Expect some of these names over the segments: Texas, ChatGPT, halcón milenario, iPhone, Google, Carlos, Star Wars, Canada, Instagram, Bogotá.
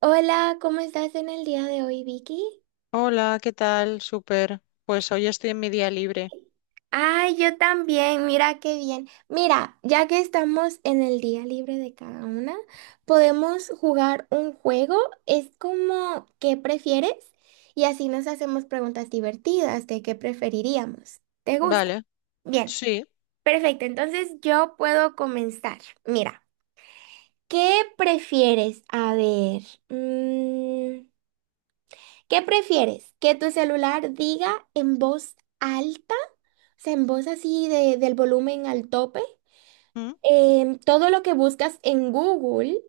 Hola, ¿cómo estás en el día de hoy, Vicky? Hola, ¿qué tal? Súper. Pues hoy estoy en mi día libre. Ay, yo también, mira qué bien. Mira, ya que estamos en el día libre de cada una, podemos jugar un juego. Es como, ¿qué prefieres? Y así nos hacemos preguntas divertidas de qué preferiríamos. ¿Te gusta? Vale, Bien, sí. perfecto. Entonces yo puedo comenzar. Mira, ¿qué prefieres? A ver, mm, ¿qué prefieres? ¿Que tu celular diga en voz alta, se en voz así del volumen al tope, ¿Mm? Todo lo que buscas en Google,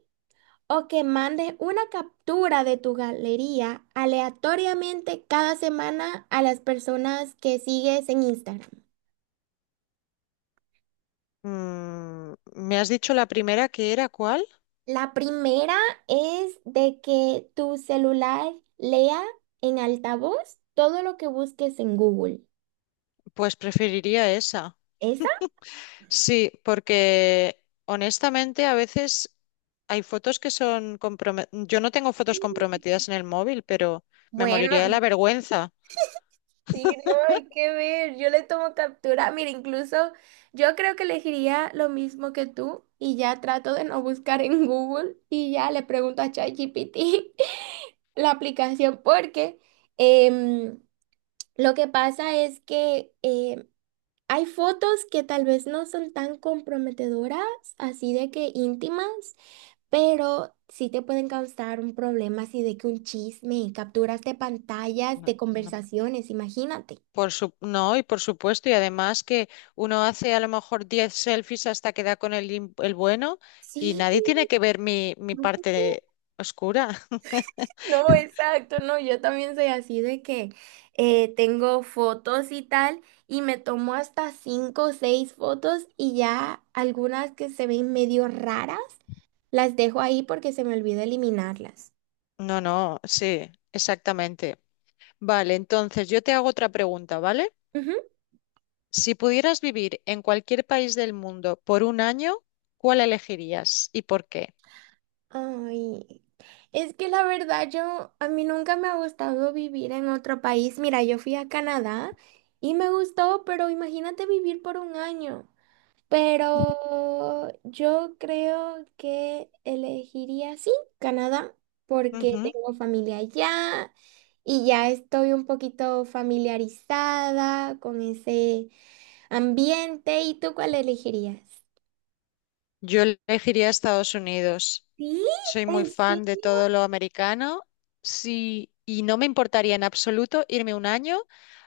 o que mandes una captura de tu galería aleatoriamente cada semana a las personas que sigues en Instagram? ¿Me has dicho la primera que era cuál? La primera es de que tu celular lea en altavoz todo lo que busques en Google. Pues preferiría esa. ¿Esa? Sí, porque honestamente a veces hay fotos que son comprometidas. Yo no tengo fotos comprometidas en el móvil, pero me moriría de Bueno. la vergüenza. Sí, no hay que ver, yo le tomo captura. Mira, incluso yo creo que elegiría lo mismo que tú, y ya trato de no buscar en Google y ya le pregunto a ChatGPT la aplicación, porque em, lo que pasa es que hay fotos que tal vez no son tan comprometedoras, así de que íntimas, pero sí te pueden causar un problema, así de que un chisme, capturas de pantallas, No, de no, conversaciones, imagínate. No, y por supuesto, y además que uno hace a lo mejor 10 selfies hasta que da con el bueno, y Sí, nadie tiene que ver mi parte oscura. no, exacto, no, yo también soy así de que tengo fotos y tal, y me tomo hasta cinco o seis fotos, y ya algunas que se ven medio raras, las dejo ahí porque se me olvida eliminarlas. No, no, sí, exactamente. Vale, entonces yo te hago otra pregunta, ¿vale? Ujú. Si pudieras vivir en cualquier país del mundo por un año, ¿cuál elegirías y por qué? Ay, es que la verdad yo, a mí nunca me ha gustado vivir en otro país. Mira, yo fui a Canadá y me gustó, pero imagínate vivir por un año. Pero yo creo que elegiría, sí, Canadá, porque Ujú. tengo familia allá y ya estoy un poquito familiarizada con ese ambiente. ¿Y tú cuál elegirías? Yo elegiría Estados Unidos. Sí, Soy muy ¿en fan de serio? todo lo americano. Sí, y no me importaría en absoluto irme un año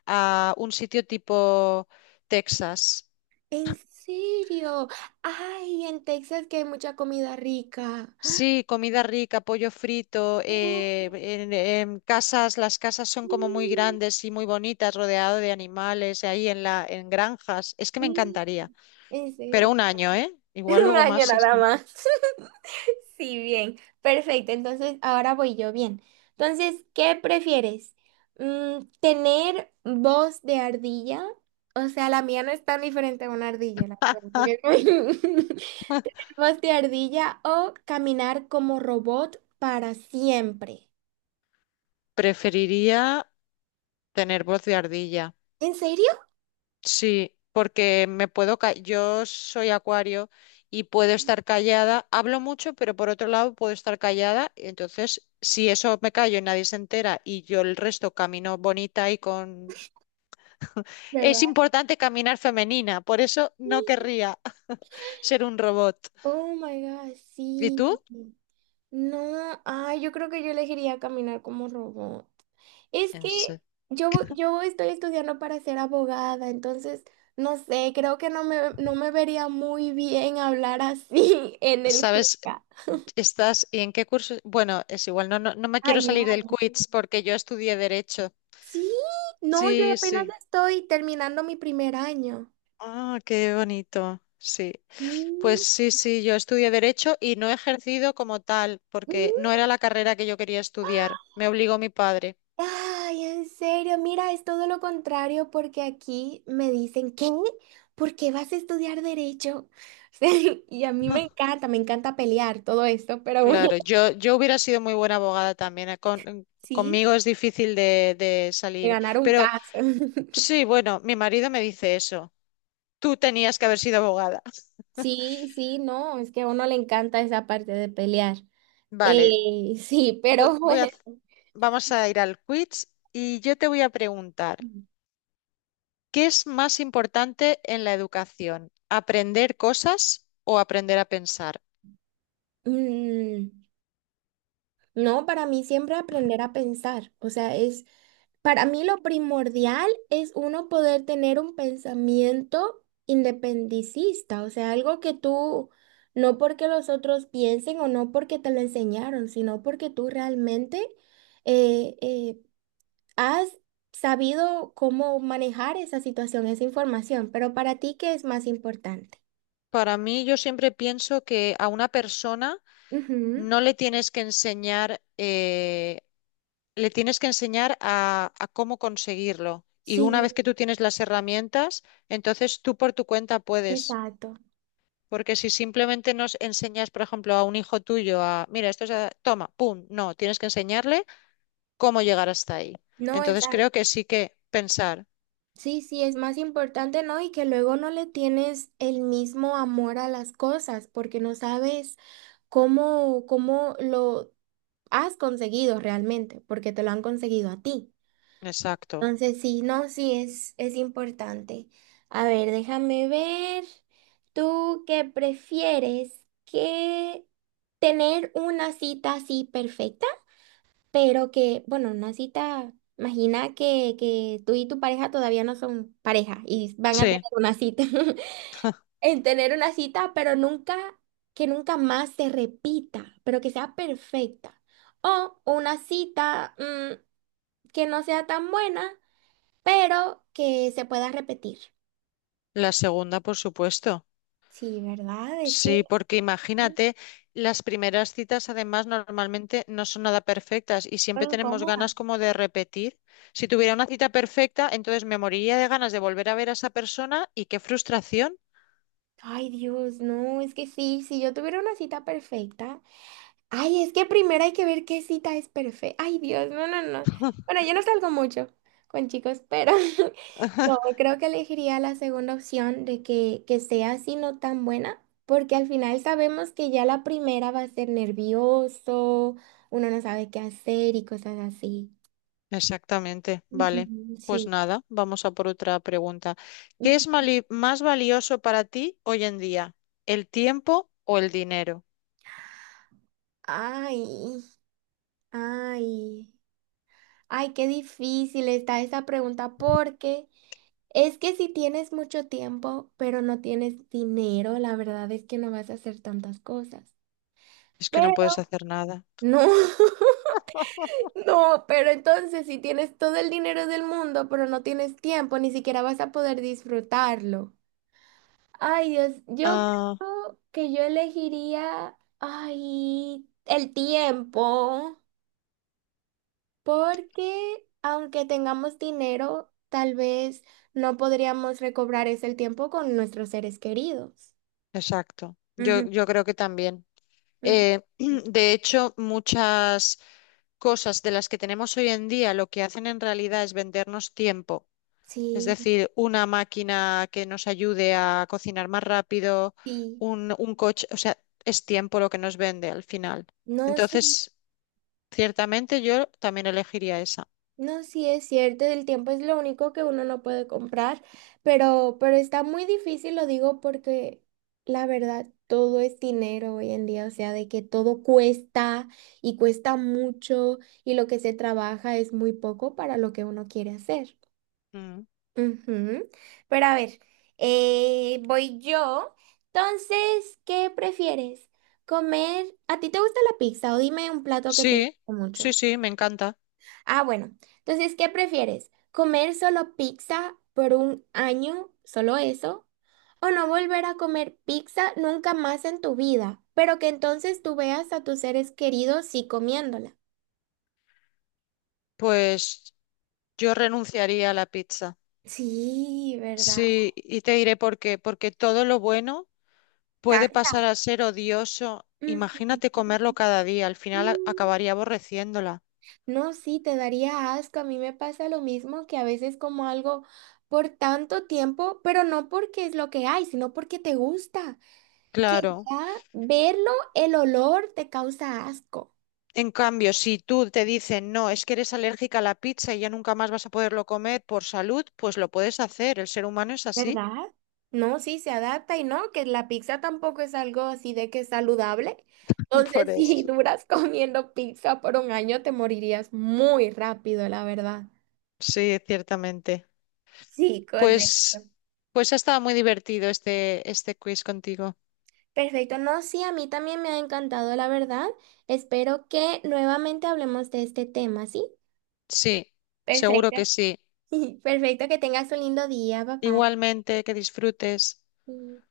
a un sitio tipo Texas. ¿En serio? Ay, en Texas que hay mucha comida rica. Sí, comida rica, pollo frito, Oh, en casas, las casas son como muy sí, grandes y muy bonitas, rodeado de animales, ahí en granjas. Es que me sí. encantaría. En Pero serio. un año, ¿eh? Igual Un luego año más nada esto. más. Sí, bien. Perfecto. Entonces, ahora voy yo, bien. Entonces, ¿qué prefieres? ¿Tener voz de ardilla? O sea, la mía no es tan diferente a una ardilla, la verdad, porque es ¿voz de ardilla o caminar como robot para siempre? Preferiría tener voz de ardilla. ¿En serio? Sí, porque me puedo yo soy acuario y puedo estar callada, hablo mucho, pero por otro lado puedo estar callada, y entonces si eso me callo y nadie se entera y yo el resto camino bonita y con. Es ¿Verdad? importante caminar femenina, por eso no Sí. querría ser un robot. Oh my God, ¿Y sí. tú? No, ay, yo creo que yo elegiría caminar como robot. Es En que se- yo estoy estudiando para ser abogada, entonces, no sé, creo que no me vería muy bien hablar así en el ¿Sabes? juzgado. ¿Estás y en qué curso? Bueno, es igual, no, no, no me quiero Año, salir del año. quiz porque yo estudié derecho. Sí, no, yo Sí, apenas sí. estoy terminando mi primer año. Ah, qué bonito. Sí. Pues Sí. sí, sí, yo estudié derecho y no he ejercido como tal, porque no era la carrera que yo quería estudiar. Me obligó mi padre. Ay, en serio, mira, es todo lo contrario, porque aquí me dicen, ¿qué? ¿Por qué vas a estudiar derecho? Sí, y a mí me encanta pelear todo esto, pero bueno, Claro, yo hubiera sido muy buena abogada también. Sí, Conmigo es difícil de de salir. ganar un Pero caso. sí, bueno, mi marido me dice eso. Tú tenías que haber sido abogada. Sí, sí, no, es que a uno le encanta esa parte de pelear. Vale, Sí, voy, pero voy a, bueno. vamos a ir al quiz y yo te voy a preguntar, ¿qué es más importante en la educación? ¿Aprender cosas o aprender a pensar? mm, No, para mí siempre aprender a pensar, o sea, es, para mí lo primordial es uno poder tener un pensamiento independicista, o sea, algo que tú, no porque los otros piensen o no porque te lo enseñaron, sino porque tú realmente eh, eh, has sabido cómo manejar esa situación, esa información. Pero para ti, ¿qué es más importante? Para mí, yo siempre pienso que a una persona Ujú, no le tienes que enseñar, le tienes que enseñar a cómo conseguirlo. Y una vez sí, que tú tienes las herramientas, entonces tú por tu cuenta puedes. exacto. Porque si simplemente nos enseñas, por ejemplo, a un hijo tuyo a, mira, esto es, toma, pum, no, tienes que enseñarle cómo llegar hasta ahí. No, es Entonces creo que sí que pensar. sí, sí, es más importante, ¿no? Y que luego no le tienes el mismo amor a las cosas porque no sabes cómo, cómo lo has conseguido realmente, porque te lo han conseguido a ti. Exacto. Entonces, sí, no, sí, es importante. A ver, déjame ver. ¿Tú qué prefieres? ¿Que tener una cita así perfecta? Pero que, bueno, una cita, imagina que tú y tu pareja todavía no son pareja y van a tener Sí, una cita, en tener una cita, pero nunca, que nunca más se repita, pero que sea perfecta. O una cita, que no sea tan buena, pero que se pueda repetir. la segunda, por supuesto. Sí, ¿verdad? Es que Sí, porque mm, imagínate, las primeras citas además normalmente no son nada perfectas y estoy siempre tenemos incómoda. ganas como de repetir. Si tuviera una cita perfecta, entonces me moriría de ganas de volver a ver a esa persona y qué frustración. Ay, Dios, no, es que sí, si yo tuviera una cita perfecta. Ay, es que primero hay que ver qué cita es perfecta. Ay, Dios, no, no, no. Bueno, yo no salgo mucho con chicos, pero no, creo que elegiría la segunda opción, de que sea así no tan buena, porque al final sabemos que ya la primera va a ser nervioso, uno no sabe qué hacer y cosas así. Exactamente, vale. Ujú, Pues sí. nada, vamos a por otra pregunta. ¿Qué Ujú. es más valioso para ti hoy en día? ¿El tiempo o el dinero? Ay, ay, ay, qué difícil está esa pregunta, porque... Es que si tienes mucho tiempo, pero no tienes dinero, la verdad es que no vas a hacer tantas cosas. Es que Pero no puedes hacer nada. no, no, pero entonces si tienes todo el dinero del mundo, pero no tienes tiempo, ni siquiera vas a poder disfrutarlo. Ay, Dios, yo Ah, creo que yo elegiría, ay, el tiempo, porque aunque tengamos dinero, tal vez no podríamos recobrar ese tiempo con nuestros seres queridos. exacto. Yo creo que también. Ujú. De hecho, muchas cosas de las que tenemos hoy en día lo que hacen en realidad es vendernos tiempo. Es Sí, decir, una máquina que nos ayude a cocinar más rápido, sí. un coche, o sea, es tiempo lo que nos vende al final. No, sí, Entonces, ciertamente yo también elegiría esa. no, sí es cierto, el tiempo es lo único que uno no puede comprar, pero está muy difícil, lo digo porque la verdad todo es dinero hoy en día, o sea, de que todo cuesta y cuesta mucho, y lo que se trabaja es muy poco para lo que uno quiere hacer. Mm. Ujú. Pero a ver, voy yo. Entonces, ¿qué prefieres? ¿Comer? ¿A ti te gusta la pizza, o dime un plato que te guste Sí, mucho? sí, sí, me encanta. Ah, bueno. Entonces, ¿qué prefieres? ¿Comer solo pizza por un año, solo eso? ¿O no volver a comer pizza nunca más en tu vida, pero que entonces tú veas a tus seres queridos sí comiéndola? Pues yo renunciaría a la pizza. Sí, ¿verdad? Sí, y te diré por qué. Porque todo lo bueno puede Cansa. pasar a ser odioso. Imagínate comerlo cada día, al final Ujú. acabaría aborreciéndola. No, sí, te daría asco. A mí me pasa lo mismo, que a veces como algo por tanto tiempo, pero no porque es lo que hay, sino porque te gusta. Claro. Ya verlo, el olor te causa asco. En cambio, si tú te dicen, no, es que eres alérgica a la pizza y ya nunca más vas a poderlo comer por salud, pues lo puedes hacer. El ser humano es así. ¿Verdad? No, sí, se adapta. Y no, que la pizza tampoco es algo así de que es saludable. Por Entonces, si eso. duras comiendo pizza por un año, te morirías muy rápido, la verdad. Sí, ciertamente. Sí, correcto. Pues, pues ha estado muy divertido este quiz contigo. Perfecto, no, sí, a mí también me ha encantado, la verdad. Espero que nuevamente hablemos de este tema, ¿sí? Sí, seguro Perfecto. que sí. Perfecto, que tengas un lindo día, papá. Igualmente, que disfrutes.